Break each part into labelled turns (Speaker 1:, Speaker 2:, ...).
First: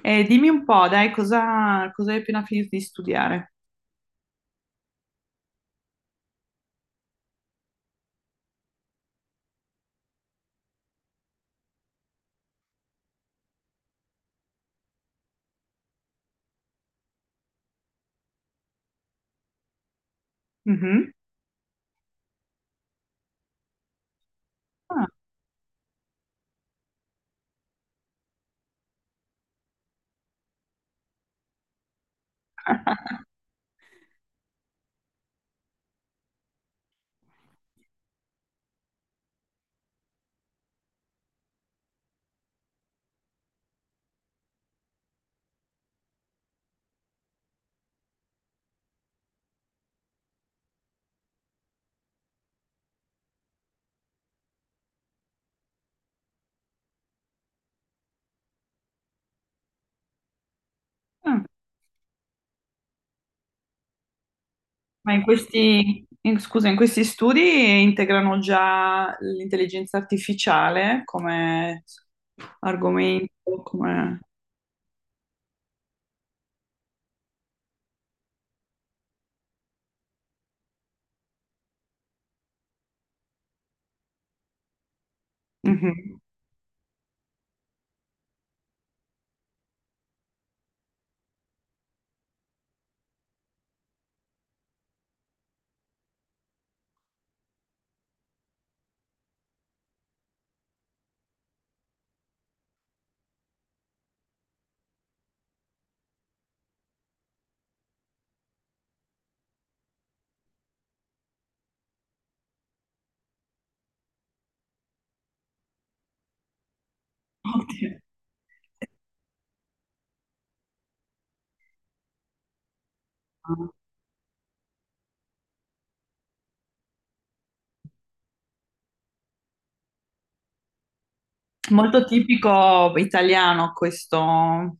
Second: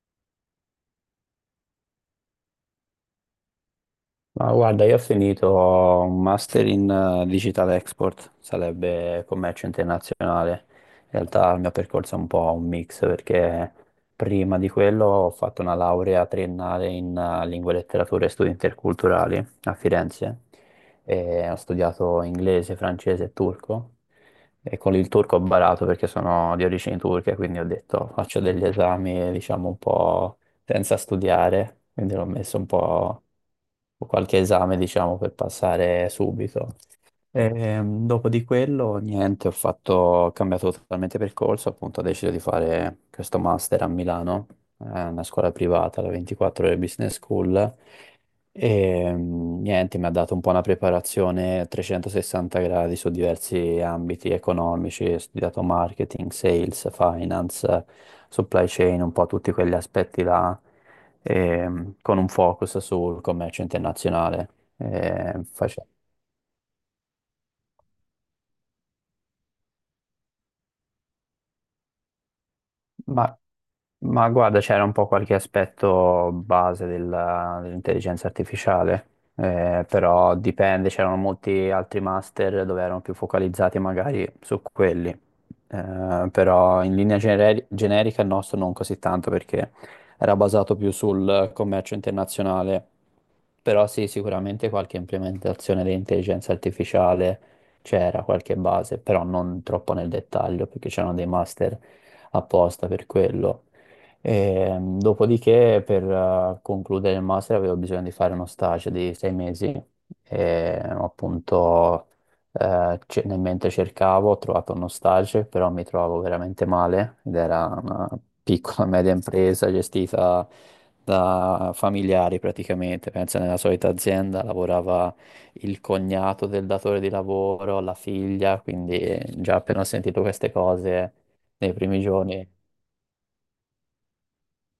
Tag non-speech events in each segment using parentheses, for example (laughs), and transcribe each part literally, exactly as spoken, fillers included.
Speaker 1: E dimmi un po', dai, cosa, cosa hai appena finito di studiare?
Speaker 2: Ma guarda, io ho finito un master in eh, Digital Export, sarebbe commercio internazionale. In realtà il mio percorso è un po' un mix perché prima di quello ho fatto una laurea triennale in eh, lingue, letterature e studi interculturali a Firenze,
Speaker 1: Mhm.
Speaker 2: e ho studiato inglese, francese e turco, e con
Speaker 1: Ah,
Speaker 2: il turco ho barato perché sono di origini turche, quindi ho detto faccio degli esami, diciamo, un po' senza studiare, quindi l'ho messo un po', o qualche esame, diciamo, per passare subito. Ehm, dopo di quello, niente, ho fatto, ho cambiato totalmente percorso, appunto ho deciso di fare questo master a Milano, eh, una scuola privata, la 24 ore Business School, e mm, niente, mi ha dato un po' una preparazione a trecentosessanta gradi su diversi ambiti economici, ho studiato marketing, sales, finance, supply chain, un po' tutti quegli aspetti là,
Speaker 1: ah.
Speaker 2: ehm, con un focus sul commercio internazionale.
Speaker 1: Ma in
Speaker 2: Eh, face-
Speaker 1: questi, in- scusa, in questi studi integrano già l'intelligenza artificiale come
Speaker 2: Ma,
Speaker 1: argomento, come...
Speaker 2: ma guarda, c'era un po' qualche aspetto base della- dell'intelligenza artificiale, eh, però dipende, c'erano molti altri master dove erano più focalizzati magari su quelli,
Speaker 1: Mhm.
Speaker 2: eh, però in linea generi- generica il nostro non così tanto perché era basato più sul commercio internazionale, però sì, sicuramente qualche implementazione di intelligenza artificiale c'era, qualche base, però non troppo nel dettaglio, perché c'erano dei master apposta per quello. E, mm, dopodiché, per eh, concludere il master, avevo bisogno di fare uno stage di sei mesi, e appunto eh, ce- nel mentre cercavo ho trovato uno stage, però mi trovavo veramente male, ed era
Speaker 1: Ottimo.
Speaker 2: una piccola media impresa gestita da familiari praticamente, pensa, nella solita azienda lavorava il cognato del datore di lavoro, la figlia, quindi già appena ho sentito queste cose nei primi
Speaker 1: Molto
Speaker 2: giorni,
Speaker 1: tipico italiano questo,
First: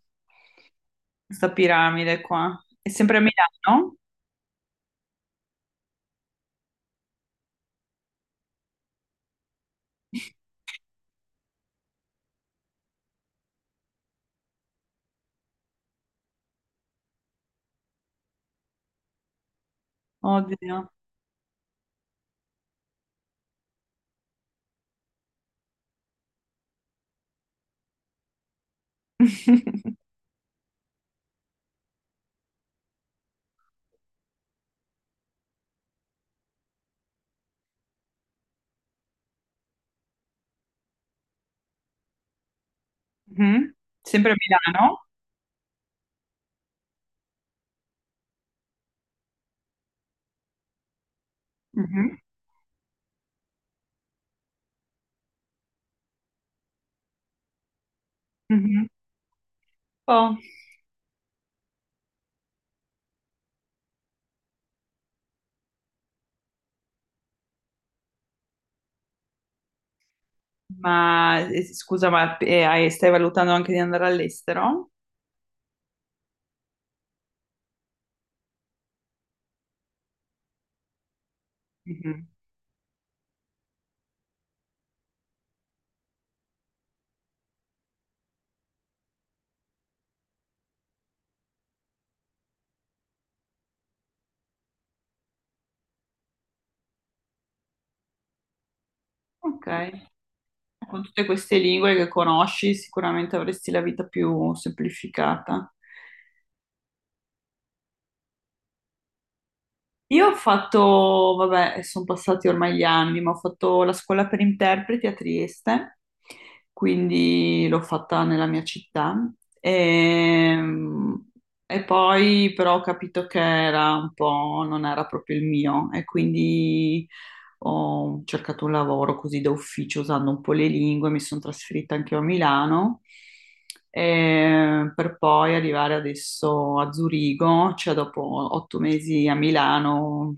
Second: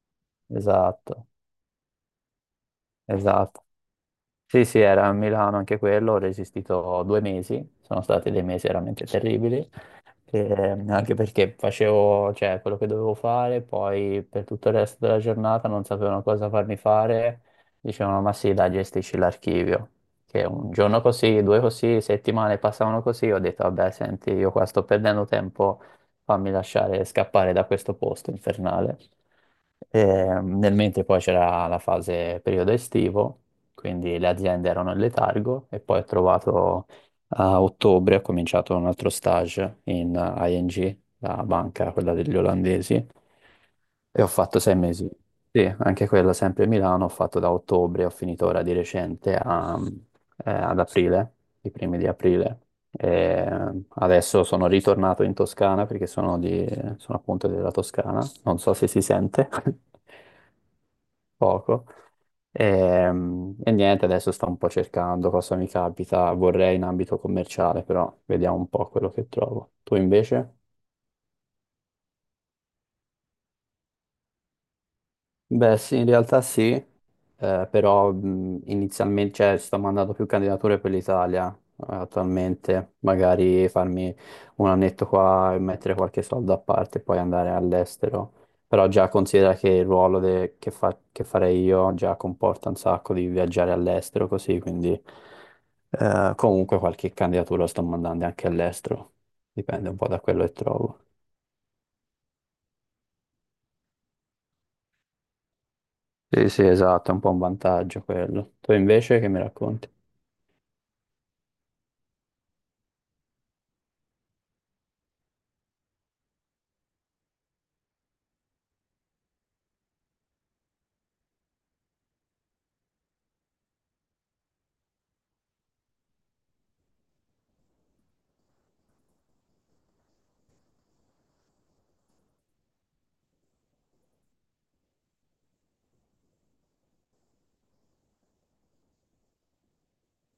Speaker 2: esatto,
Speaker 1: questa piramide qua. È sempre a
Speaker 2: esatto.
Speaker 1: Milano?
Speaker 2: Sì, sì, era a Milano anche quello, ho resistito due mesi, sono stati dei mesi veramente terribili. Eh, anche perché facevo, cioè, quello che dovevo fare, poi per tutto il resto della giornata non sapevano cosa farmi fare, dicevano ma sì, dai, gestisci l'archivio. Che un
Speaker 1: Oddio.
Speaker 2: giorno così, due così, settimane passavano così, ho detto vabbè, senti, io qua sto perdendo tempo, fammi lasciare scappare da questo posto infernale.
Speaker 1: (laughs)
Speaker 2: Eh, nel mentre poi c'era la fase periodo estivo, quindi le aziende erano in letargo, e poi ho trovato, a ottobre ho cominciato un altro stage in eh, I N G, la banca, quella degli olandesi,
Speaker 1: Mhm.
Speaker 2: e ho
Speaker 1: Sempre a
Speaker 2: fatto sei
Speaker 1: Milano?
Speaker 2: mesi. Sì, anche quella sempre a Milano, ho fatto da ottobre, ho finito ora di recente a- eh, ad aprile, i primi di
Speaker 1: Mhm.
Speaker 2: aprile. E eh, adesso sono ritornato in Toscana perché sono, di, sono appunto della Toscana, non so
Speaker 1: Mhm.
Speaker 2: se si sente
Speaker 1: Oh.
Speaker 2: (laughs) poco. Ehm, E, niente, adesso sto un po' cercando cosa mi capita, vorrei in ambito commerciale, però vediamo un po' quello che trovo. Tu invece?
Speaker 1: Ma eh, scusa, ma eh, hai- stai valutando anche di andare all'estero?
Speaker 2: Beh, sì, in realtà sì. Eh, però mh, inizialmente, cioè, sto mandando più candidature per l'Italia, eh,
Speaker 1: Mhm.
Speaker 2: attualmente, magari farmi un annetto qua e mettere qualche soldo a parte e poi andare all'estero. Però già considera che il ruolo de- che, fa- che farei io già comporta un sacco di viaggiare all'estero così, quindi eh, comunque qualche candidatura sto mandando anche all'estero,
Speaker 1: Ok,
Speaker 2: dipende un po' da quello che trovo.
Speaker 1: con tutte queste lingue che conosci, sicuramente avresti la vita più semplificata.
Speaker 2: Sì, sì, esatto, è un po' un vantaggio quello. Tu invece che mi racconti?
Speaker 1: Io ho fatto, vabbè, sono passati ormai gli anni, ma ho fatto la scuola per interpreti a Trieste, quindi l'ho fatta nella mia città. Ehm, E, poi però ho capito che era un po', non era proprio il mio, e quindi ho cercato un lavoro così da ufficio usando un po' le lingue, mi sono trasferita anche io a Milano, eh, per poi arrivare adesso a Zurigo, cioè dopo otto mesi a Milano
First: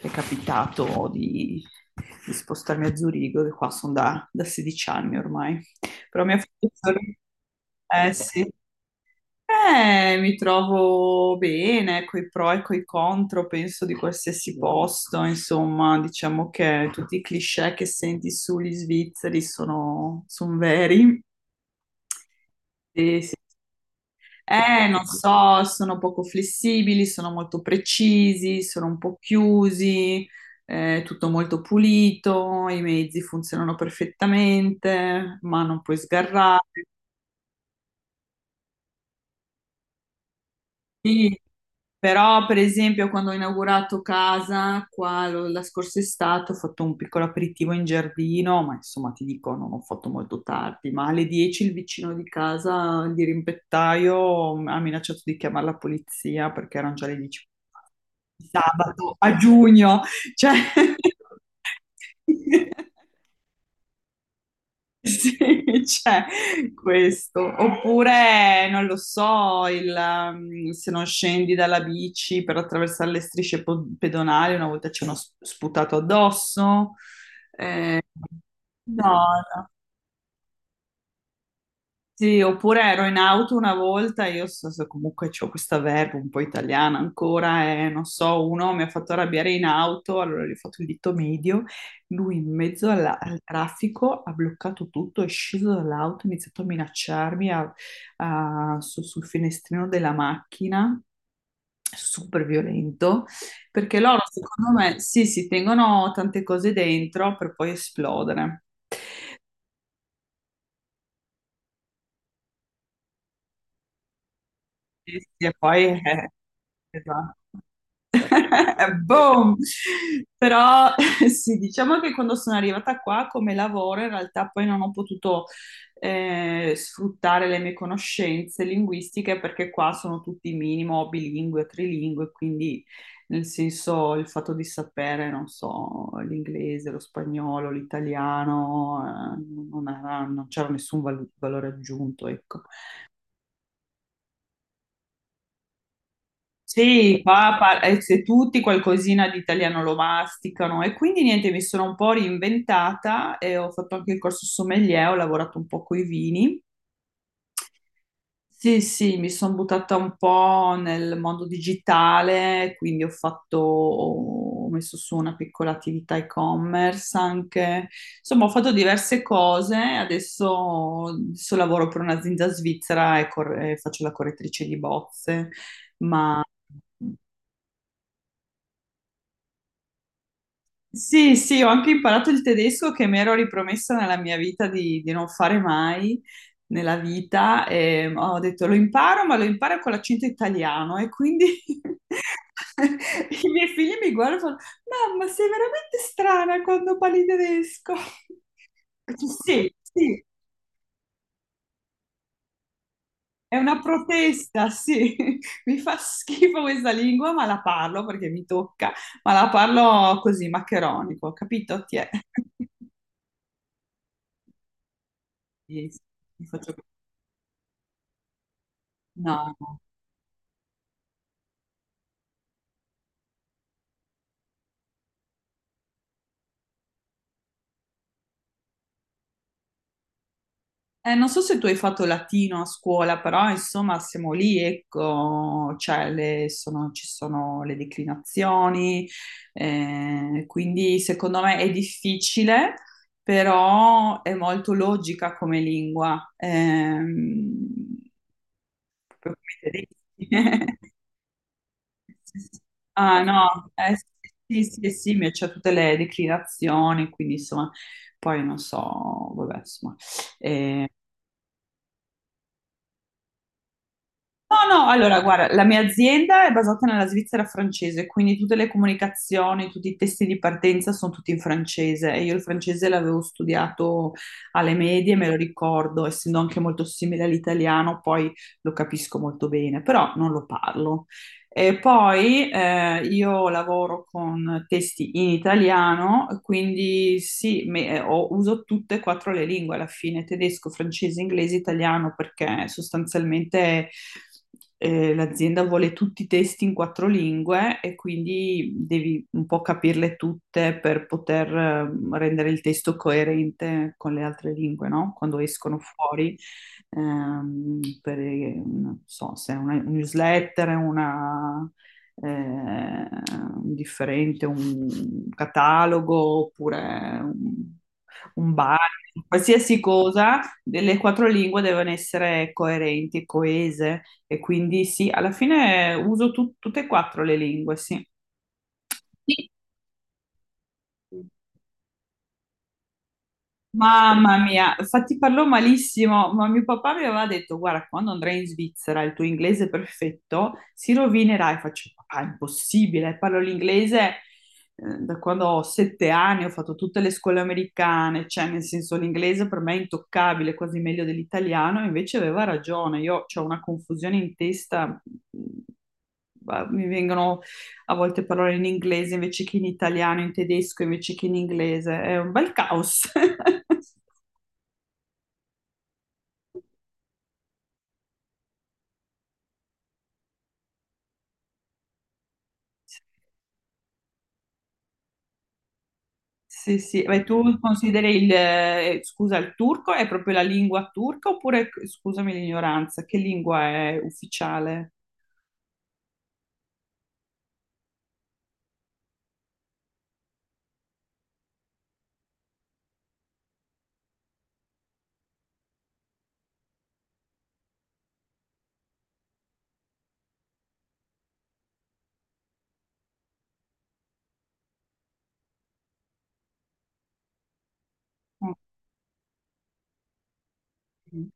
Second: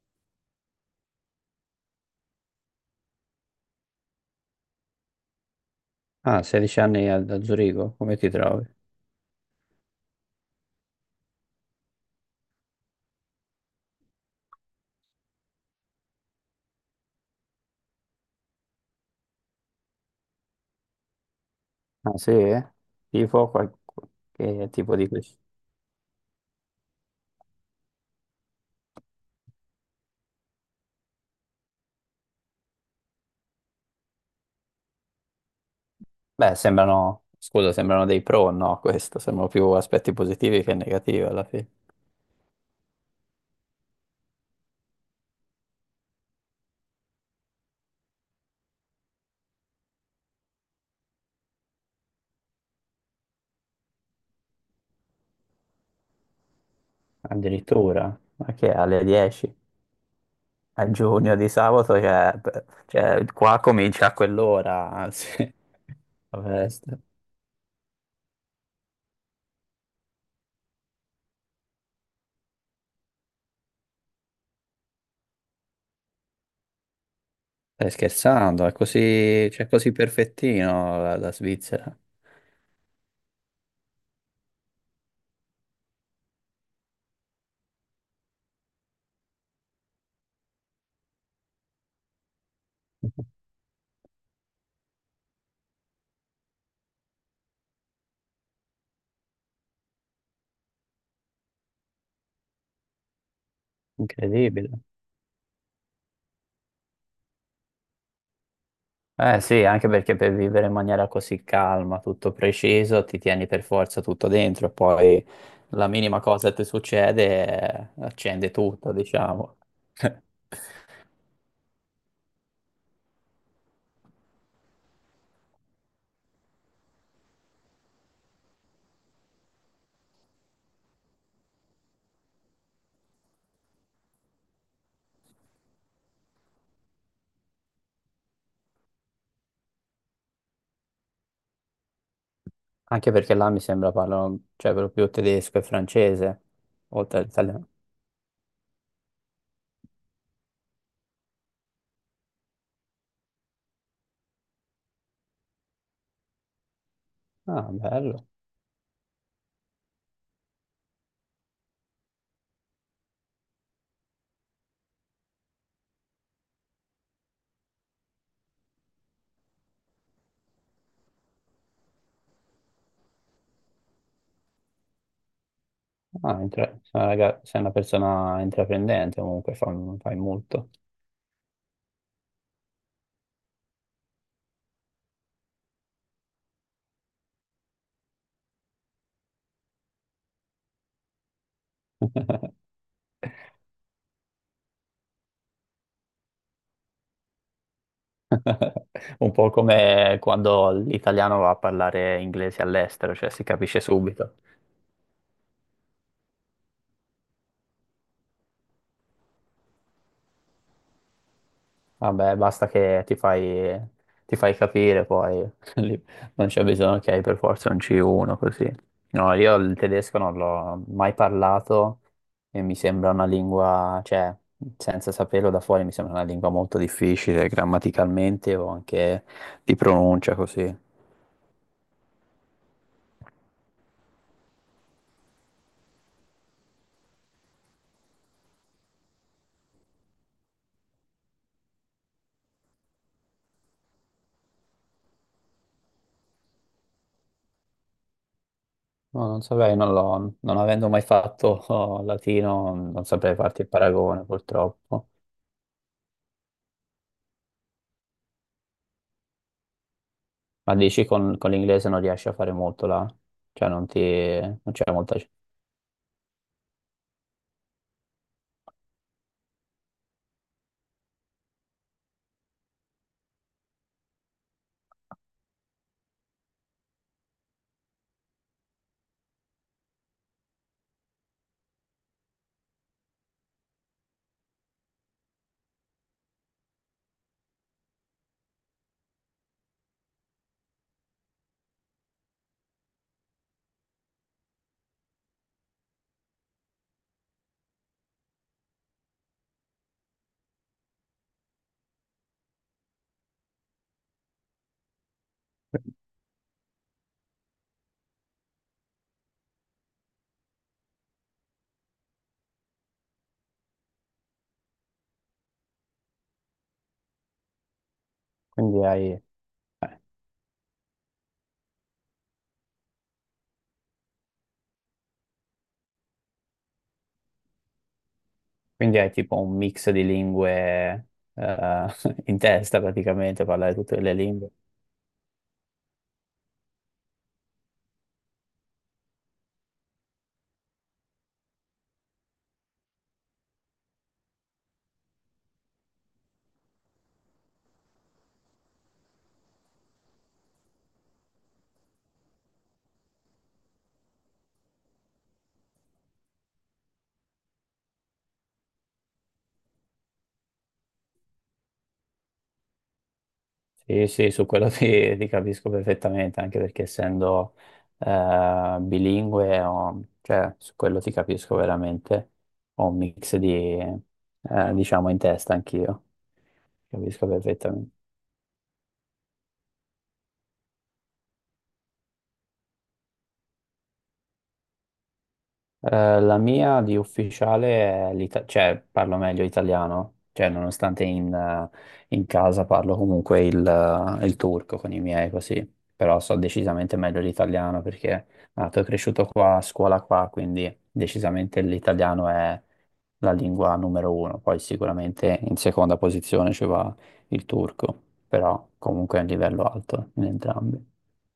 Speaker 1: è capitato di, di spostarmi a Zurigo, che qua sono da, da sedici anni ormai. Però mi ha
Speaker 2: Ah,
Speaker 1: fatto
Speaker 2: sedici
Speaker 1: solo...
Speaker 2: anni a, a Zurigo,
Speaker 1: Eh
Speaker 2: come ti
Speaker 1: sì,
Speaker 2: trovi?
Speaker 1: eh, mi trovo bene coi pro e coi contro, penso di qualsiasi posto, insomma, diciamo che tutti i cliché che senti sugli svizzeri sono, son veri.
Speaker 2: Ah, sì?
Speaker 1: Sì, sì.
Speaker 2: Tipo qual- che
Speaker 1: Eh,
Speaker 2: tipo
Speaker 1: non
Speaker 2: di questo?
Speaker 1: so, sono poco flessibili, sono molto precisi, sono un po' chiusi, eh, tutto molto pulito, i mezzi funzionano perfettamente, ma non puoi
Speaker 2: Beh,
Speaker 1: sgarrare.
Speaker 2: sembrano, scusa, sembrano dei pro, no, questo, sembrano più aspetti positivi che negativi alla fine.
Speaker 1: Però, per esempio, quando ho inaugurato casa qua lo- la scorsa estate, ho fatto un piccolo aperitivo in giardino, ma insomma ti dico, non ho fatto molto tardi, ma alle dieci il vicino di casa, il dirimpettaio, ha minacciato di chiamare la polizia perché erano già le dieci
Speaker 2: Addirittura,
Speaker 1: di
Speaker 2: ma che alle
Speaker 1: sabato a
Speaker 2: dieci?
Speaker 1: giugno, cioè...
Speaker 2: A giugno di sabato, cioè, beh,
Speaker 1: (laughs)
Speaker 2: cioè, qua comincia a quell'ora,
Speaker 1: (laughs) Sì,
Speaker 2: anzi,
Speaker 1: c'è
Speaker 2: (laughs) la festa.
Speaker 1: questo. Oppure, non lo so, il, um, se non scendi dalla bici per attraversare le strisce po- pedonali, una volta ci hanno sp- sputato addosso.
Speaker 2: Stai
Speaker 1: Eh,
Speaker 2: scherzando, è
Speaker 1: no,
Speaker 2: così, cioè,
Speaker 1: no.
Speaker 2: così perfettino la, la Svizzera.
Speaker 1: Sì, oppure ero in auto una volta, io so, so- comunque ho questa verba un po' italiana ancora, e non so, uno mi ha fatto arrabbiare in auto, allora gli ho fatto il dito medio, lui in mezzo alla-
Speaker 2: (laughs)
Speaker 1: al traffico ha bloccato tutto, è sceso dall'auto, ha iniziato a minacciarmi a- a- su- sul finestrino della macchina, super violento, perché loro secondo
Speaker 2: Incredibile.
Speaker 1: me sì, si tengono tante cose dentro per poi esplodere.
Speaker 2: Eh sì, anche perché per vivere in maniera così calma, tutto preciso, ti tieni per forza tutto dentro,
Speaker 1: Sì,
Speaker 2: poi
Speaker 1: sì. E poi...
Speaker 2: la minima
Speaker 1: eh,
Speaker 2: cosa che ti
Speaker 1: esatto.
Speaker 2: succede eh, accende tutto,
Speaker 1: (laughs) Boom!
Speaker 2: diciamo. (laughs)
Speaker 1: Però sì, diciamo che quando sono arrivata qua come lavoro, in realtà poi non ho potuto eh, sfruttare le mie conoscenze linguistiche perché qua sono tutti minimo bilingue, trilingue, quindi nel senso il fatto di sapere, non so, l'inglese, lo spagnolo, l'italiano, eh, non era- non c'era nessun val- valore aggiunto, ecco.
Speaker 2: Anche perché là mi sembra parlano, cioè, per lo più tedesco e francese, oltre
Speaker 1: Sì, qua
Speaker 2: all'italiano.
Speaker 1: par- eh, se tutti qualcosina di italiano lo masticano e quindi niente, mi sono un po' reinventata e ho fatto anche il corso sommelier, ho lavorato un po' con i vini.
Speaker 2: Ah, bello.
Speaker 1: Sì, sì, mi sono buttata un po' nel mondo digitale, quindi ho fatto, ho messo su una piccola attività e-commerce anche, insomma ho fatto diverse cose, adesso, adesso lavoro per un'azienda svizzera e, cor- e faccio la correttrice di bozze,
Speaker 2: Ah,
Speaker 1: ma...
Speaker 2: intra- sei, una raga- sei una persona intraprendente, comunque fa- fai molto.
Speaker 1: Sì, sì, ho anche imparato il tedesco che mi ero ripromessa nella mia vita di, di, non fare mai nella vita. E ho detto lo imparo, ma lo imparo con l'accento italiano e quindi (laughs) i miei figli mi guardano e fanno, mamma, sei veramente strana quando parli tedesco.
Speaker 2: (laughs) Un po'
Speaker 1: Sì,
Speaker 2: come
Speaker 1: sì,
Speaker 2: quando l'italiano va a parlare inglese all'estero, cioè si
Speaker 1: è una
Speaker 2: capisce subito.
Speaker 1: protesta, sì. (laughs) Mi fa schifo questa lingua, ma la parlo perché mi tocca, ma la parlo così, maccheronico, capito? Ti è?
Speaker 2: Vabbè, basta
Speaker 1: (laughs)
Speaker 2: che ti fai, ti fai capire poi, (laughs)
Speaker 1: Sì, sì,
Speaker 2: lì
Speaker 1: mi
Speaker 2: non c'è
Speaker 1: faccio-
Speaker 2: bisogno che hai per forza un C uno così. No, io
Speaker 1: No,
Speaker 2: il
Speaker 1: no.
Speaker 2: tedesco non l'ho mai parlato e mi sembra una lingua, cioè, senza saperlo da fuori mi sembra una lingua molto difficile grammaticalmente o anche di pronuncia così.
Speaker 1: Eh, non so se tu hai fatto latino a scuola, però insomma siamo lì, ecco, cioè, le- sono- ci sono le declinazioni, eh, quindi secondo me è difficile, però è molto logica come lingua. Ehm,
Speaker 2: No,
Speaker 1: proprio
Speaker 2: non saprei,
Speaker 1: come
Speaker 2: non
Speaker 1: i
Speaker 2: l'ho, non avendo
Speaker 1: tedeschi. (laughs)
Speaker 2: mai fatto (laughs) oh, latino, non
Speaker 1: Ah
Speaker 2: saprei farti il
Speaker 1: no, eh,
Speaker 2: paragone
Speaker 1: sì, sì,
Speaker 2: purtroppo.
Speaker 1: sì, mi c'è tutte le declinazioni, quindi insomma, poi non so, vabbè, insomma.
Speaker 2: Ma
Speaker 1: Eh,
Speaker 2: dici con, con l'inglese non riesci a fare molto là? Cioè non ti, non
Speaker 1: no, no,
Speaker 2: c'è molta...
Speaker 1: allora, guarda, la mia azienda è basata nella Svizzera francese, quindi tutte le comunicazioni, tutti i testi di partenza sono tutti in francese e io il francese l'avevo studiato alle medie, me lo ricordo, essendo anche molto simile all'italiano, poi lo capisco molto bene, però non lo parlo. E poi eh, io lavoro con testi in italiano, quindi sì, me- eh, ho- uso tutte e quattro le lingue alla fine, tedesco, francese, inglese, italiano, perché sostanzialmente eh, l'azienda vuole tutti i testi in quattro lingue e quindi devi un po' capirle tutte per poter eh, rendere il testo coerente con le altre lingue, no? Quando escono fuori ehm, per, non so se è una newsletter, una, eh, un differente, un catalogo oppure un, un, bar,
Speaker 2: Quindi hai,
Speaker 1: qualsiasi
Speaker 2: eh,
Speaker 1: cosa, le quattro lingue devono essere coerenti, coese e quindi sì, alla fine uso tut- tutte e quattro le lingue, sì.
Speaker 2: quindi hai tipo un mix di lingue
Speaker 1: Sì.
Speaker 2: eh, (laughs) in testa praticamente, parlare tutte le
Speaker 1: Mamma
Speaker 2: lingue.
Speaker 1: mia, infatti parlo malissimo, ma mio papà mi aveva detto, guarda, quando andrai in Svizzera il tuo inglese perfetto si rovinerà e faccio, papà, è impossibile, parlo l'inglese eh, da quando ho sette anni, ho fatto tutte le scuole americane, cioè nel senso l'inglese per me è intoccabile, quasi meglio dell'italiano, e invece aveva ragione, io ho una confusione in testa, ma mi vengono a volte parole in inglese invece che in italiano, in tedesco invece che in inglese, è un bel caos. (laughs)
Speaker 2: Sì, sì, su quello ti, ti capisco perfettamente, anche perché essendo eh, bilingue, ho- cioè su quello ti capisco veramente, ho un mix di, eh, diciamo, in testa anch'io,
Speaker 1: Sì, sì, ma
Speaker 2: capisco
Speaker 1: tu
Speaker 2: perfettamente.
Speaker 1: consideri il, eh, scusa, il turco è proprio la lingua turca oppure, scusami l'ignoranza, che lingua è ufficiale?
Speaker 2: Eh, la mia di ufficiale è l'ita- cioè parlo meglio italiano, cioè nonostante in, eh, in casa parlo comunque il, eh, il turco con i miei così, però so decisamente meglio l'italiano perché nato e cresciuto qua, a scuola qua, quindi decisamente l'italiano è la lingua numero uno, poi sicuramente in seconda posizione ci va il turco, però comunque è un livello alto in entrambi.
Speaker 1: Ok.